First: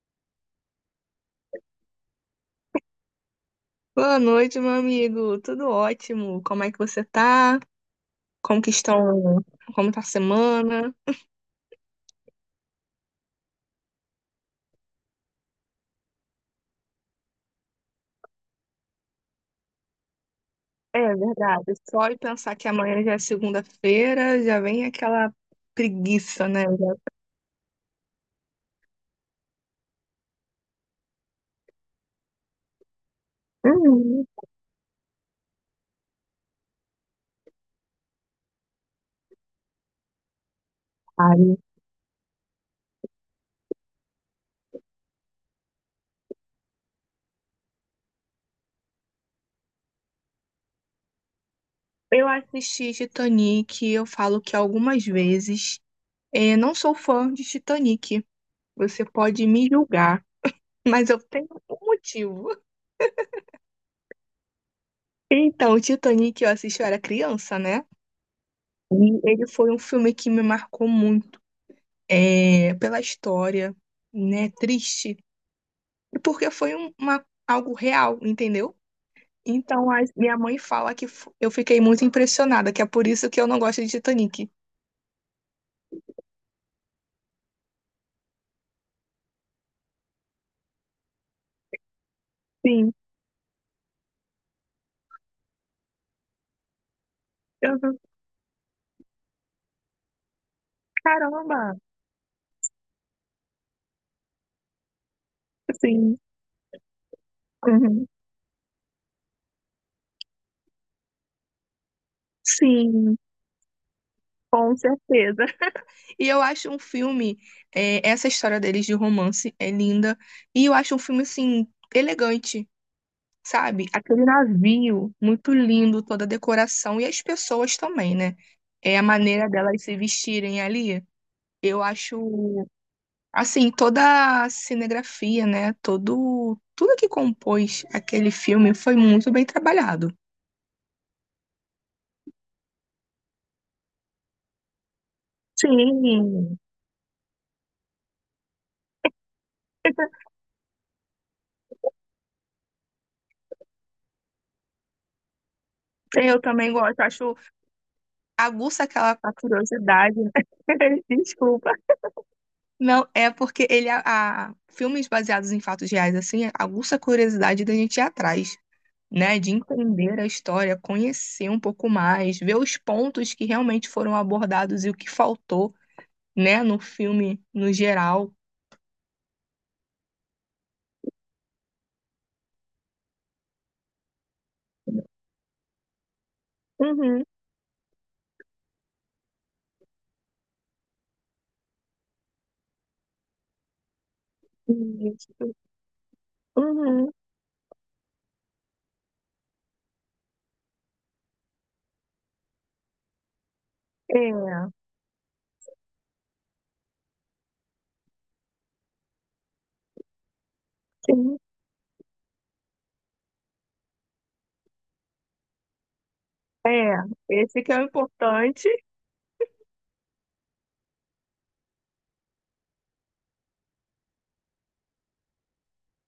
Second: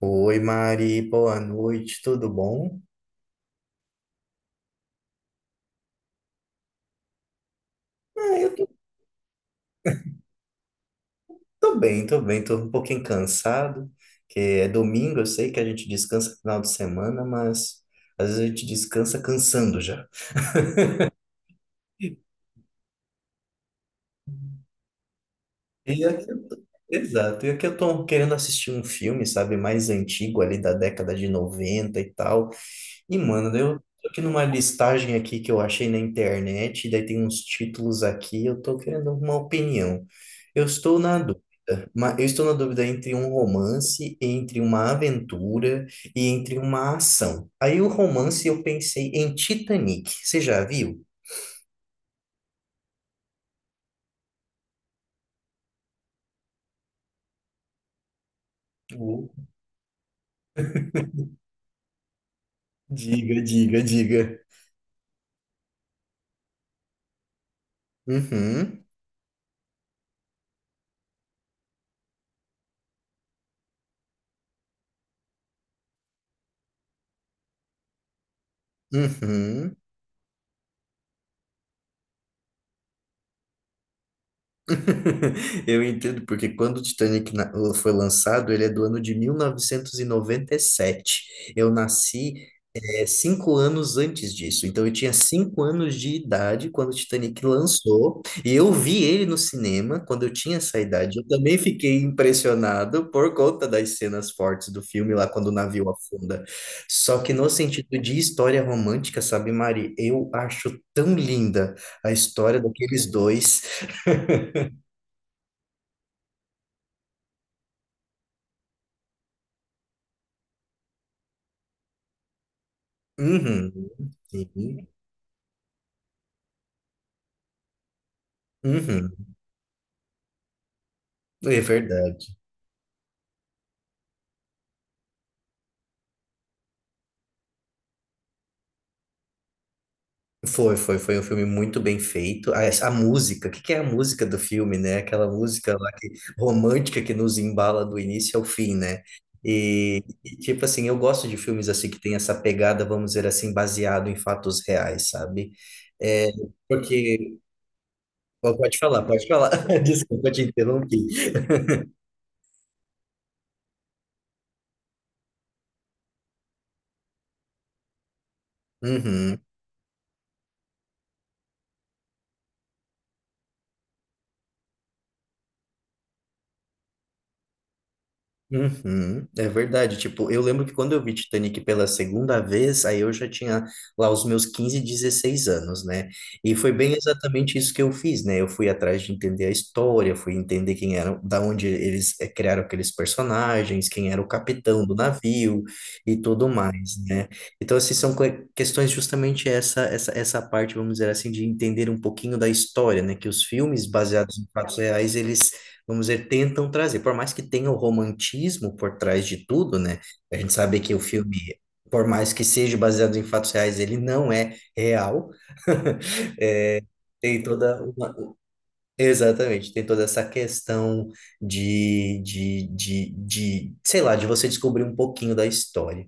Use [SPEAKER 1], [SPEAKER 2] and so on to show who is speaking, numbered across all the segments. [SPEAKER 1] Oi, Mari, boa noite, tudo bom?
[SPEAKER 2] Boa noite, meu amigo. Tudo ótimo. Como é que você tá?
[SPEAKER 1] Ah, eu
[SPEAKER 2] Como
[SPEAKER 1] tô,
[SPEAKER 2] que estão? Como tá a semana?
[SPEAKER 1] tô bem, tô um pouquinho cansado, que é domingo, eu sei que a gente descansa no final de semana, mas às vezes a gente descansa cansando já.
[SPEAKER 2] É verdade. Só de pensar que amanhã já é segunda-feira, já vem aquela
[SPEAKER 1] E aqui eu
[SPEAKER 2] preguiça,
[SPEAKER 1] tô-
[SPEAKER 2] né?
[SPEAKER 1] Exato, e aqui eu tô querendo assistir um filme, sabe, mais antigo ali da década de 90 e tal. E, mano, eu tô aqui
[SPEAKER 2] Uhum,
[SPEAKER 1] numa listagem aqui que eu achei na internet, daí tem uns títulos aqui, eu tô querendo uma opinião. Eu estou na
[SPEAKER 2] claro.
[SPEAKER 1] dúvida, entre um romance, entre uma aventura e entre uma ação. Aí o romance eu pensei em Titanic, você já viu?
[SPEAKER 2] Eu assisti Titanic, eu falo que algumas vezes não sou fã de Titanic. Você
[SPEAKER 1] Oh.
[SPEAKER 2] pode me julgar, mas eu tenho um motivo.
[SPEAKER 1] Diga, diga, diga.
[SPEAKER 2] Então, o Titanic eu assisti, eu era criança, né?
[SPEAKER 1] Uhum,
[SPEAKER 2] E ele foi um filme que me marcou muito pela história, né? Triste. E porque foi algo real, entendeu?
[SPEAKER 1] uhum.
[SPEAKER 2] Então, a minha mãe fala que eu fiquei muito impressionada, que é por isso que eu não gosto de Titanic.
[SPEAKER 1] Eu entendo, porque quando o foi lançado, ele é do ano de mil novecentos e noventa e sete. Eu nasci,
[SPEAKER 2] Sim,
[SPEAKER 1] 5 anos antes disso. Então, eu tinha 5 anos de idade quando o Titanic
[SPEAKER 2] eu, não-
[SPEAKER 1] lançou. E eu vi ele no cinema quando eu tinha essa idade. Eu também
[SPEAKER 2] caramba,
[SPEAKER 1] fiquei impressionado por conta das cenas fortes do filme lá quando o navio
[SPEAKER 2] sim,
[SPEAKER 1] afunda. Só que no sentido
[SPEAKER 2] uhum,
[SPEAKER 1] de história romântica, sabe, Mari? Eu acho tão linda a história daqueles
[SPEAKER 2] sim,
[SPEAKER 1] dois.
[SPEAKER 2] com certeza. E eu acho um filme, essa história deles de romance é linda, e eu acho um filme, assim, elegante.
[SPEAKER 1] Uhum,
[SPEAKER 2] Sabe? Aquele
[SPEAKER 1] sim.
[SPEAKER 2] navio muito lindo, toda a decoração e as pessoas também, né? É a
[SPEAKER 1] Uhum.
[SPEAKER 2] maneira delas se vestirem ali.
[SPEAKER 1] É
[SPEAKER 2] Eu
[SPEAKER 1] verdade.
[SPEAKER 2] acho, assim, toda a cinegrafia, né? Todo, tudo que compôs aquele filme foi muito bem trabalhado.
[SPEAKER 1] Foi um filme muito bem feito. A música, o que que é a música do filme, né? Aquela música lá que,
[SPEAKER 2] Sim.
[SPEAKER 1] romântica, que nos embala do início ao fim, né? Tipo assim, eu gosto de filmes assim que tem essa pegada, vamos dizer assim, baseado em fatos reais, sabe? É,
[SPEAKER 2] Eu também gosto,
[SPEAKER 1] porque.
[SPEAKER 2] acho
[SPEAKER 1] Pode
[SPEAKER 2] aguça
[SPEAKER 1] falar,
[SPEAKER 2] aquela
[SPEAKER 1] pode
[SPEAKER 2] a
[SPEAKER 1] falar.
[SPEAKER 2] curiosidade,
[SPEAKER 1] Desculpa,
[SPEAKER 2] né?
[SPEAKER 1] eu te interrompi.
[SPEAKER 2] Desculpa. Não, é porque filmes baseados em fatos reais assim aguça a curiosidade da gente ir atrás, né,
[SPEAKER 1] Uhum.
[SPEAKER 2] de entender a história, conhecer um pouco mais, ver os pontos que realmente foram abordados e o que faltou, né, no filme no geral.
[SPEAKER 1] Uhum, é verdade, tipo, eu lembro que quando eu vi Titanic pela segunda vez, aí eu já tinha lá os meus 15, 16 anos, né? E foi bem
[SPEAKER 2] Uhum.
[SPEAKER 1] exatamente isso que eu fiz, né? Eu fui atrás de entender a história, fui entender quem eram, da onde eles criaram aqueles personagens, quem era o capitão do
[SPEAKER 2] Isso.
[SPEAKER 1] navio e tudo mais,
[SPEAKER 2] Uhum.
[SPEAKER 1] né? Então, assim, são questões justamente essa, essa parte, vamos dizer assim, de entender um pouquinho da história, né? Que os filmes baseados em
[SPEAKER 2] É,
[SPEAKER 1] fatos reais, eles, vamos dizer, tentam trazer. Por mais que tenha o romantismo por trás de tudo, né? A gente sabe que o filme,
[SPEAKER 2] sim.
[SPEAKER 1] por mais que seja baseado em fatos reais, ele não é real.
[SPEAKER 2] É,
[SPEAKER 1] Tem
[SPEAKER 2] esse que é
[SPEAKER 1] toda
[SPEAKER 2] o
[SPEAKER 1] uma...
[SPEAKER 2] importante.
[SPEAKER 1] Exatamente, tem toda essa questão de, sei lá, de você descobrir um pouquinho da história.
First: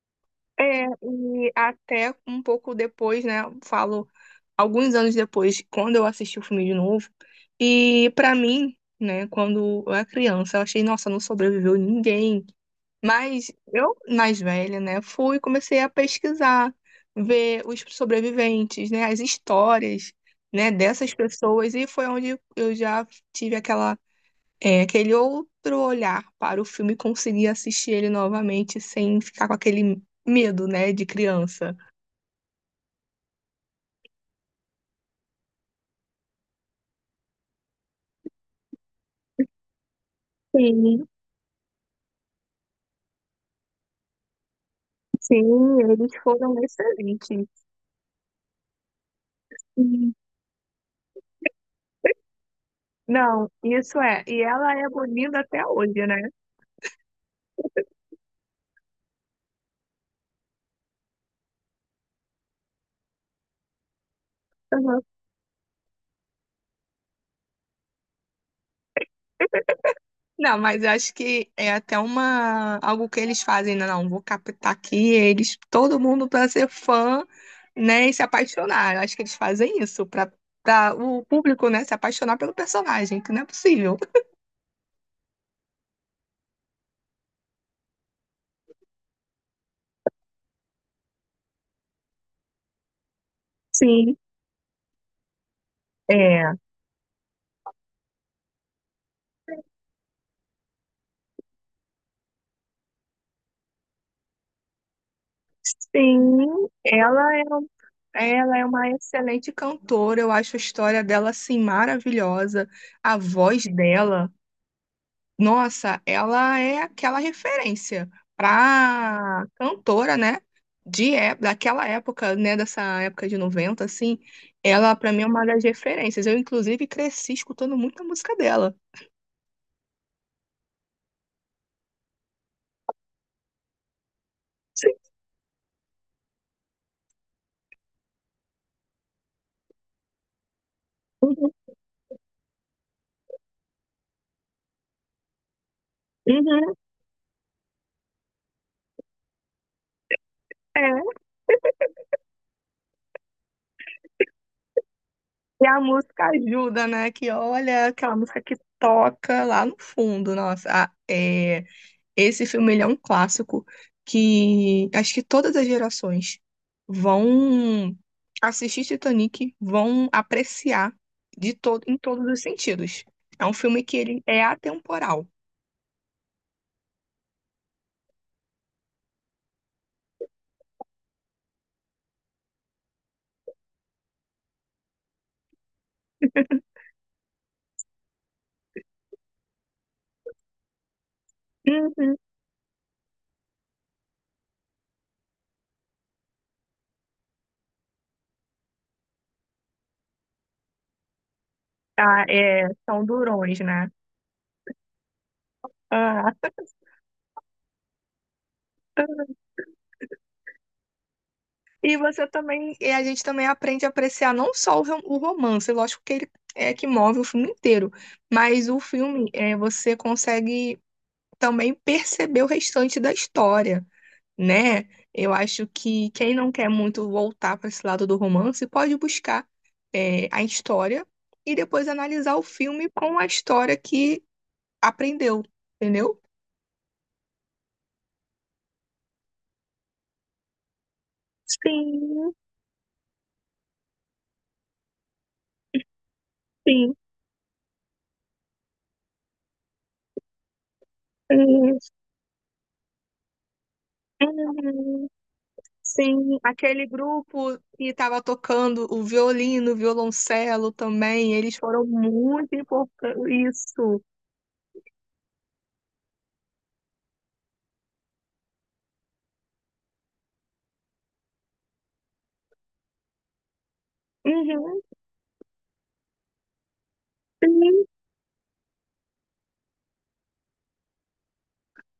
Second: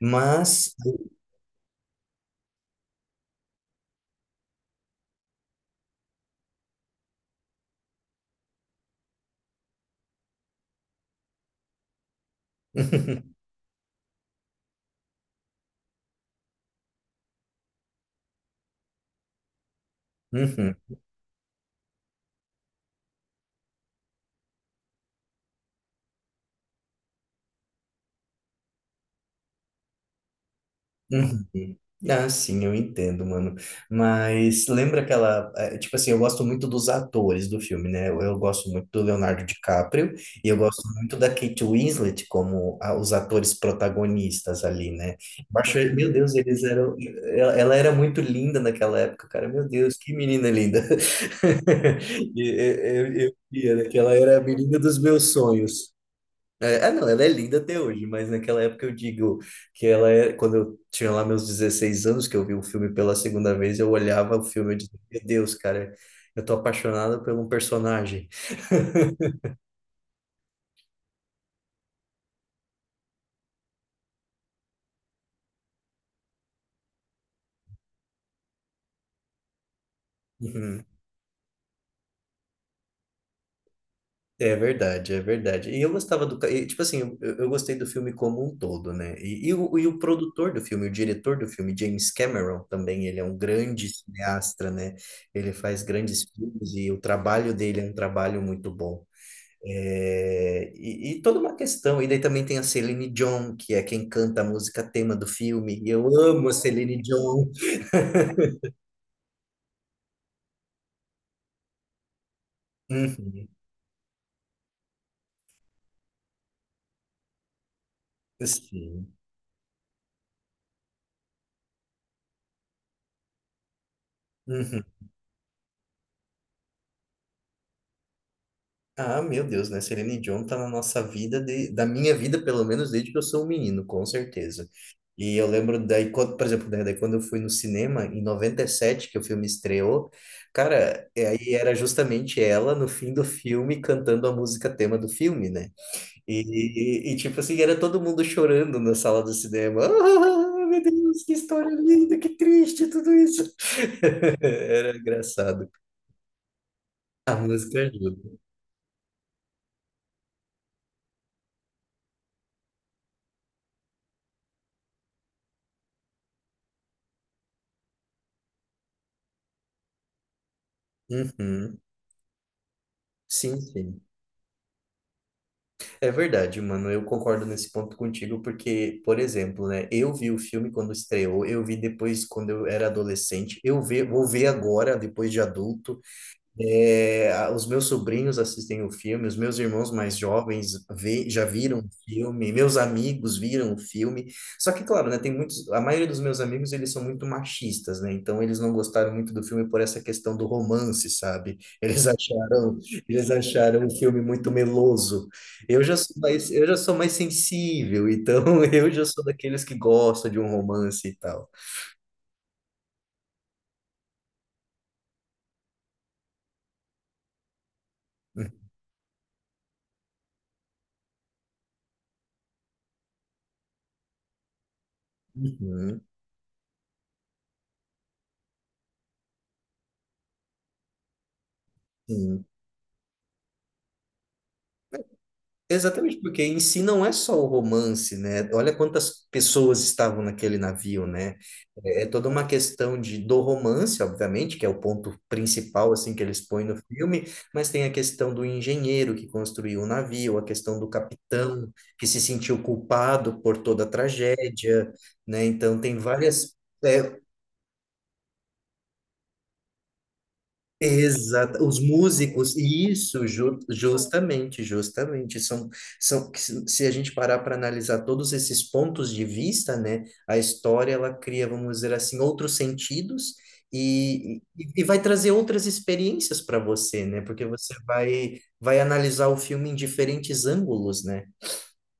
[SPEAKER 1] Mas,
[SPEAKER 2] É, e até um pouco depois, né, falo alguns anos depois, quando eu assisti o filme de novo, e para mim, né, quando eu era criança, eu achei, nossa, não sobreviveu ninguém. Mas eu, mais velha, né, fui e comecei a pesquisar, ver os sobreviventes, né, as histórias, né,
[SPEAKER 1] uhum.
[SPEAKER 2] dessas pessoas, e foi onde eu já tive aquele outro olhar para o filme e consegui assistir ele novamente sem ficar com aquele medo, né, de criança.
[SPEAKER 1] Uhum. Ah, sim, eu entendo, mano. Mas lembra aquela. Tipo assim, eu gosto muito dos atores do filme, né? Eu gosto muito do Leonardo DiCaprio e eu gosto
[SPEAKER 2] Sim,
[SPEAKER 1] muito da Kate Winslet como os atores protagonistas ali, né? Eu acho,
[SPEAKER 2] sim,
[SPEAKER 1] meu
[SPEAKER 2] eles
[SPEAKER 1] Deus,
[SPEAKER 2] foram
[SPEAKER 1] eles eram.
[SPEAKER 2] excelentes.
[SPEAKER 1] Ela era muito linda naquela época, cara. Meu Deus, que
[SPEAKER 2] Sim.
[SPEAKER 1] menina linda. Eu
[SPEAKER 2] Não,
[SPEAKER 1] via, né, que
[SPEAKER 2] isso
[SPEAKER 1] ela
[SPEAKER 2] é.
[SPEAKER 1] era a
[SPEAKER 2] E ela
[SPEAKER 1] menina
[SPEAKER 2] é
[SPEAKER 1] dos meus
[SPEAKER 2] bonita até
[SPEAKER 1] sonhos.
[SPEAKER 2] hoje, né?
[SPEAKER 1] É, ah, não, ela é linda até hoje, mas naquela época eu digo que ela é. Quando eu tinha lá meus 16 anos, que eu vi o filme pela segunda vez, eu olhava o filme e dizia, meu Deus, cara, eu tô apaixonado por um personagem.
[SPEAKER 2] Não, mas eu acho que é até uma algo que eles fazem, né? Não, vou captar aqui eles, todo mundo para ser fã, né, e se apaixonar. Eu acho que eles fazem isso para
[SPEAKER 1] Uhum.
[SPEAKER 2] para o público, né, se apaixonar pelo personagem, que não é possível.
[SPEAKER 1] É verdade, é verdade. E eu gostava do. Ca- e, Tipo assim, eu gostei do filme como um todo, né? E o produtor do filme, o diretor do filme, James Cameron, também, ele é um grande
[SPEAKER 2] Sim,
[SPEAKER 1] cineasta, né? Ele faz grandes
[SPEAKER 2] é.
[SPEAKER 1] filmes e o trabalho dele é um trabalho muito bom. E toda uma questão. E daí também tem a Celine Dion, que é quem canta a música tema do filme. E eu amo a
[SPEAKER 2] Sim,
[SPEAKER 1] Celine Dion.
[SPEAKER 2] ela é uma excelente cantora, eu acho a história dela assim maravilhosa, a
[SPEAKER 1] Uhum,
[SPEAKER 2] voz dela. Nossa, ela é aquela referência
[SPEAKER 1] sim.
[SPEAKER 2] pra cantora, né? De, daquela época, né? Dessa época de 90 assim,
[SPEAKER 1] Uhum.
[SPEAKER 2] ela para mim é uma das referências. Eu, inclusive, cresci escutando muita música dela.
[SPEAKER 1] Ah, meu Deus, né? Celine Dion tá na nossa vida, da minha vida, pelo menos, desde que eu sou um menino, com certeza.
[SPEAKER 2] Sim.
[SPEAKER 1] E eu lembro daí, quando, por exemplo, né, daí quando eu fui no cinema, em 97 que o filme estreou, cara, é,
[SPEAKER 2] Uhum,
[SPEAKER 1] aí era justamente ela, no fim do filme, cantando a música tema do filme, né?
[SPEAKER 2] uhum,
[SPEAKER 1] E, tipo assim, era todo mundo chorando na sala do cinema. Ah, ah, meu
[SPEAKER 2] é.
[SPEAKER 1] Deus, que história linda, que triste tudo isso. Era
[SPEAKER 2] E
[SPEAKER 1] engraçado.
[SPEAKER 2] a música ajuda, né? Que
[SPEAKER 1] A música
[SPEAKER 2] olha
[SPEAKER 1] ajuda.
[SPEAKER 2] aquela música que toca lá no fundo, nossa, esse filme ele é um clássico que acho que todas as gerações vão assistir Titanic, vão apreciar de
[SPEAKER 1] Uhum.
[SPEAKER 2] todo, em todos os sentidos. É um
[SPEAKER 1] Sim,
[SPEAKER 2] filme que
[SPEAKER 1] sim.
[SPEAKER 2] ele é atemporal.
[SPEAKER 1] É verdade, mano. Eu concordo nesse ponto contigo, porque, por exemplo, né? Eu vi o filme quando estreou, eu vi depois quando eu era adolescente, eu vou ver agora, depois de adulto. É, os meus sobrinhos assistem o filme, os meus irmãos mais jovens já viram o
[SPEAKER 2] Uhum.
[SPEAKER 1] filme, meus amigos viram o filme. Só que, claro, né, tem muitos, a maioria dos meus amigos, eles são muito machistas, né? Então eles não gostaram muito do filme por essa questão do romance, sabe? Eles
[SPEAKER 2] Ah, é,
[SPEAKER 1] acharam,
[SPEAKER 2] são
[SPEAKER 1] eles
[SPEAKER 2] durões,
[SPEAKER 1] acharam o
[SPEAKER 2] né?
[SPEAKER 1] filme muito meloso.
[SPEAKER 2] Ah,
[SPEAKER 1] Eu já sou mais sensível, então eu já sou daqueles que gostam de um romance e tal.
[SPEAKER 2] e você também, e a gente também aprende a apreciar não só o romance, lógico que ele é que move o filme inteiro, mas o filme é, você consegue também perceber o restante da história, né? Eu acho
[SPEAKER 1] Uhum,
[SPEAKER 2] que quem não quer muito voltar para esse lado do romance pode buscar a história e depois analisar o
[SPEAKER 1] sim.
[SPEAKER 2] filme com a história que aprendeu, entendeu?
[SPEAKER 1] Exatamente, porque em si não é só o romance, né? Olha quantas pessoas estavam naquele navio, né? É toda
[SPEAKER 2] Sim,
[SPEAKER 1] uma questão de, do romance, obviamente, que é o ponto principal, assim, que eles põem no
[SPEAKER 2] sim.
[SPEAKER 1] filme, mas tem a questão do engenheiro que construiu o navio, a questão do capitão
[SPEAKER 2] Sim,
[SPEAKER 1] que se sentiu culpado por toda a tragédia,
[SPEAKER 2] uhum.
[SPEAKER 1] né? Então, tem
[SPEAKER 2] Sim.
[SPEAKER 1] várias.
[SPEAKER 2] Aquele
[SPEAKER 1] é,
[SPEAKER 2] grupo que estava tocando o violino, o violoncelo também, eles
[SPEAKER 1] Exato, os
[SPEAKER 2] foram muito
[SPEAKER 1] músicos, e isso,
[SPEAKER 2] importantes. Isso.
[SPEAKER 1] justamente, justamente, são, são, que se a gente parar para analisar todos esses pontos de vista, né, a história, ela cria, vamos dizer assim, outros sentidos
[SPEAKER 2] Uhum.
[SPEAKER 1] e vai trazer outras experiências para você, né, porque você vai analisar o filme em diferentes ângulos, né?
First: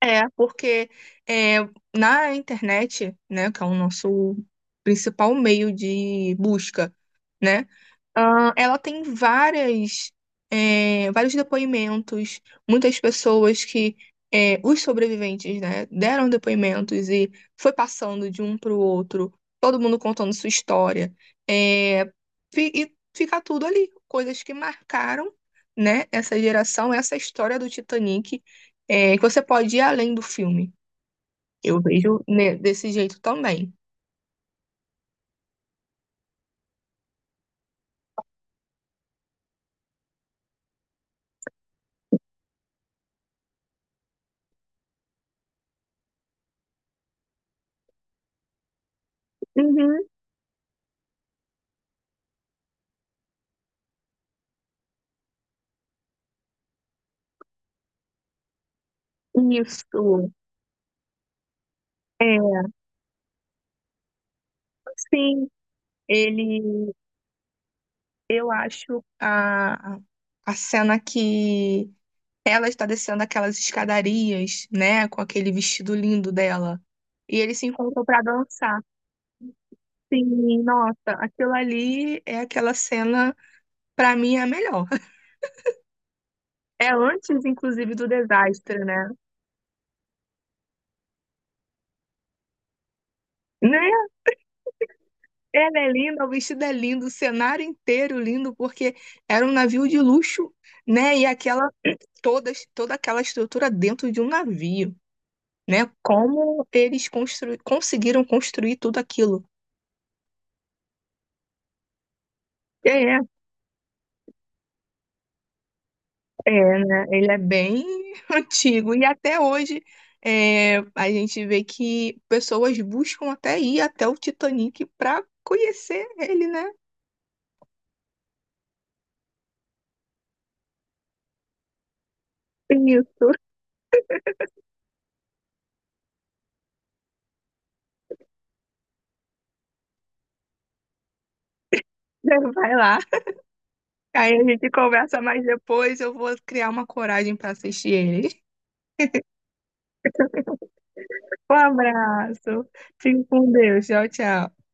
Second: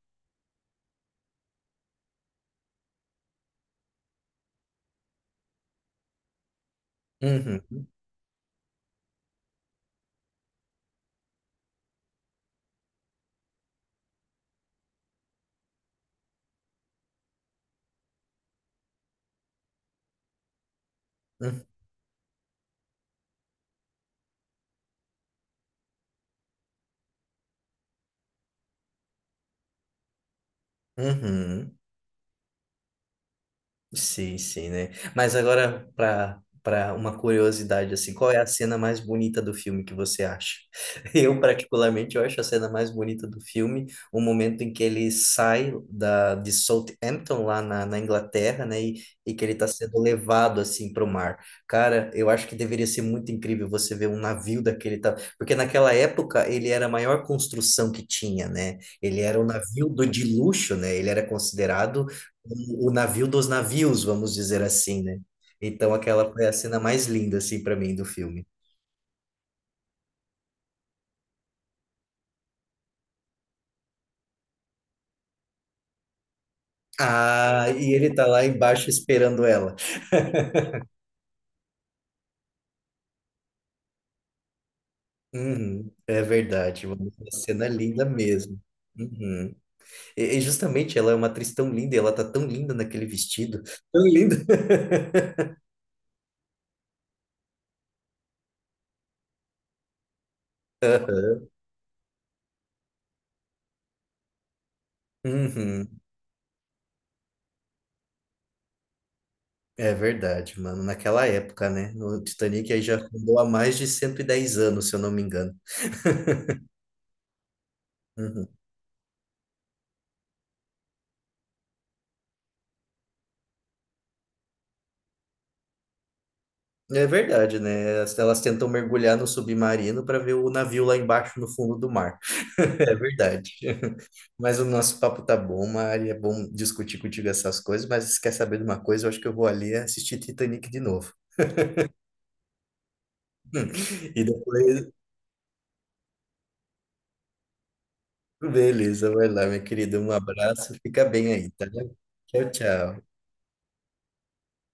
[SPEAKER 2] É, porque é, na internet, né, que é o nosso principal meio de busca,
[SPEAKER 1] Uhum,
[SPEAKER 2] né, ah, ela tem várias, vários depoimentos, muitas pessoas que, os sobreviventes, né, deram depoimentos e foi passando de um para o outro, todo mundo contando sua história,
[SPEAKER 1] uhum,
[SPEAKER 2] é, e fica tudo ali, coisas que marcaram, né, essa geração, essa história do Titanic que você pode ir além do filme.
[SPEAKER 1] uhum.
[SPEAKER 2] Eu vejo né, desse jeito também.
[SPEAKER 1] Sim, sim, né? Mas agora, para uma curiosidade, assim, qual é a cena mais bonita do filme que você acha? Eu, particularmente, eu acho a cena mais bonita do filme o momento em que ele sai de Southampton, na Inglaterra, né? E que ele está sendo
[SPEAKER 2] Uhum,
[SPEAKER 1] levado, assim, para o mar. Cara, eu acho que deveria ser muito incrível você ver um navio daquele... Porque naquela época, ele era a maior construção que tinha, né? Ele era um navio de
[SPEAKER 2] isso.
[SPEAKER 1] luxo, né? Ele era considerado
[SPEAKER 2] É,
[SPEAKER 1] o navio dos navios, vamos dizer assim, né?
[SPEAKER 2] sim,
[SPEAKER 1] Então aquela foi a cena
[SPEAKER 2] ele,
[SPEAKER 1] mais linda, assim, para mim do filme.
[SPEAKER 2] eu acho a cena que ela está descendo aquelas escadarias, né, com aquele vestido lindo dela, e eles se
[SPEAKER 1] Ah, e
[SPEAKER 2] encontram
[SPEAKER 1] ele
[SPEAKER 2] para
[SPEAKER 1] tá lá
[SPEAKER 2] dançar.
[SPEAKER 1] embaixo esperando ela.
[SPEAKER 2] Sim, nossa, aquilo ali é aquela cena, para mim, é a melhor.
[SPEAKER 1] Uhum, é verdade,
[SPEAKER 2] É
[SPEAKER 1] mano. Uma
[SPEAKER 2] antes,
[SPEAKER 1] cena
[SPEAKER 2] inclusive,
[SPEAKER 1] linda
[SPEAKER 2] do
[SPEAKER 1] mesmo.
[SPEAKER 2] desastre, né?
[SPEAKER 1] Uhum. E justamente ela é uma atriz tão linda, e ela tá tão linda naquele vestido. Tão
[SPEAKER 2] Né?
[SPEAKER 1] linda.
[SPEAKER 2] Ela é linda, o vestido é lindo, o cenário inteiro lindo, porque era um navio de luxo, né? E
[SPEAKER 1] Aham.
[SPEAKER 2] toda aquela estrutura dentro de um navio, né?
[SPEAKER 1] Uhum,
[SPEAKER 2] Como eles conseguiram construir tudo aquilo.
[SPEAKER 1] é verdade, mano. Naquela época, né? O Titanic aí já
[SPEAKER 2] É,
[SPEAKER 1] andou há mais de 110 anos, se eu não me engano.
[SPEAKER 2] né? Ele é bem
[SPEAKER 1] Uhum.
[SPEAKER 2] antigo e até hoje a gente vê que pessoas buscam até ir até o Titanic para conhecer ele, né?
[SPEAKER 1] É verdade, né? Elas tentam mergulhar no submarino para ver o navio lá embaixo no fundo do mar. É
[SPEAKER 2] Isso.
[SPEAKER 1] verdade. Mas o nosso papo tá bom, Mari. É bom discutir contigo essas coisas, mas se quer saber de uma coisa, eu acho que eu vou ali assistir Titanic de novo.
[SPEAKER 2] Vai lá.
[SPEAKER 1] E
[SPEAKER 2] Aí a gente
[SPEAKER 1] depois,
[SPEAKER 2] conversa mais depois, eu vou criar uma coragem para assistir ele.
[SPEAKER 1] beleza, vai lá, minha querida. Um abraço, fica bem aí,
[SPEAKER 2] Um
[SPEAKER 1] tá? Tchau,
[SPEAKER 2] abraço.
[SPEAKER 1] tchau.
[SPEAKER 2] Fique com Deus. Tchau, tchau.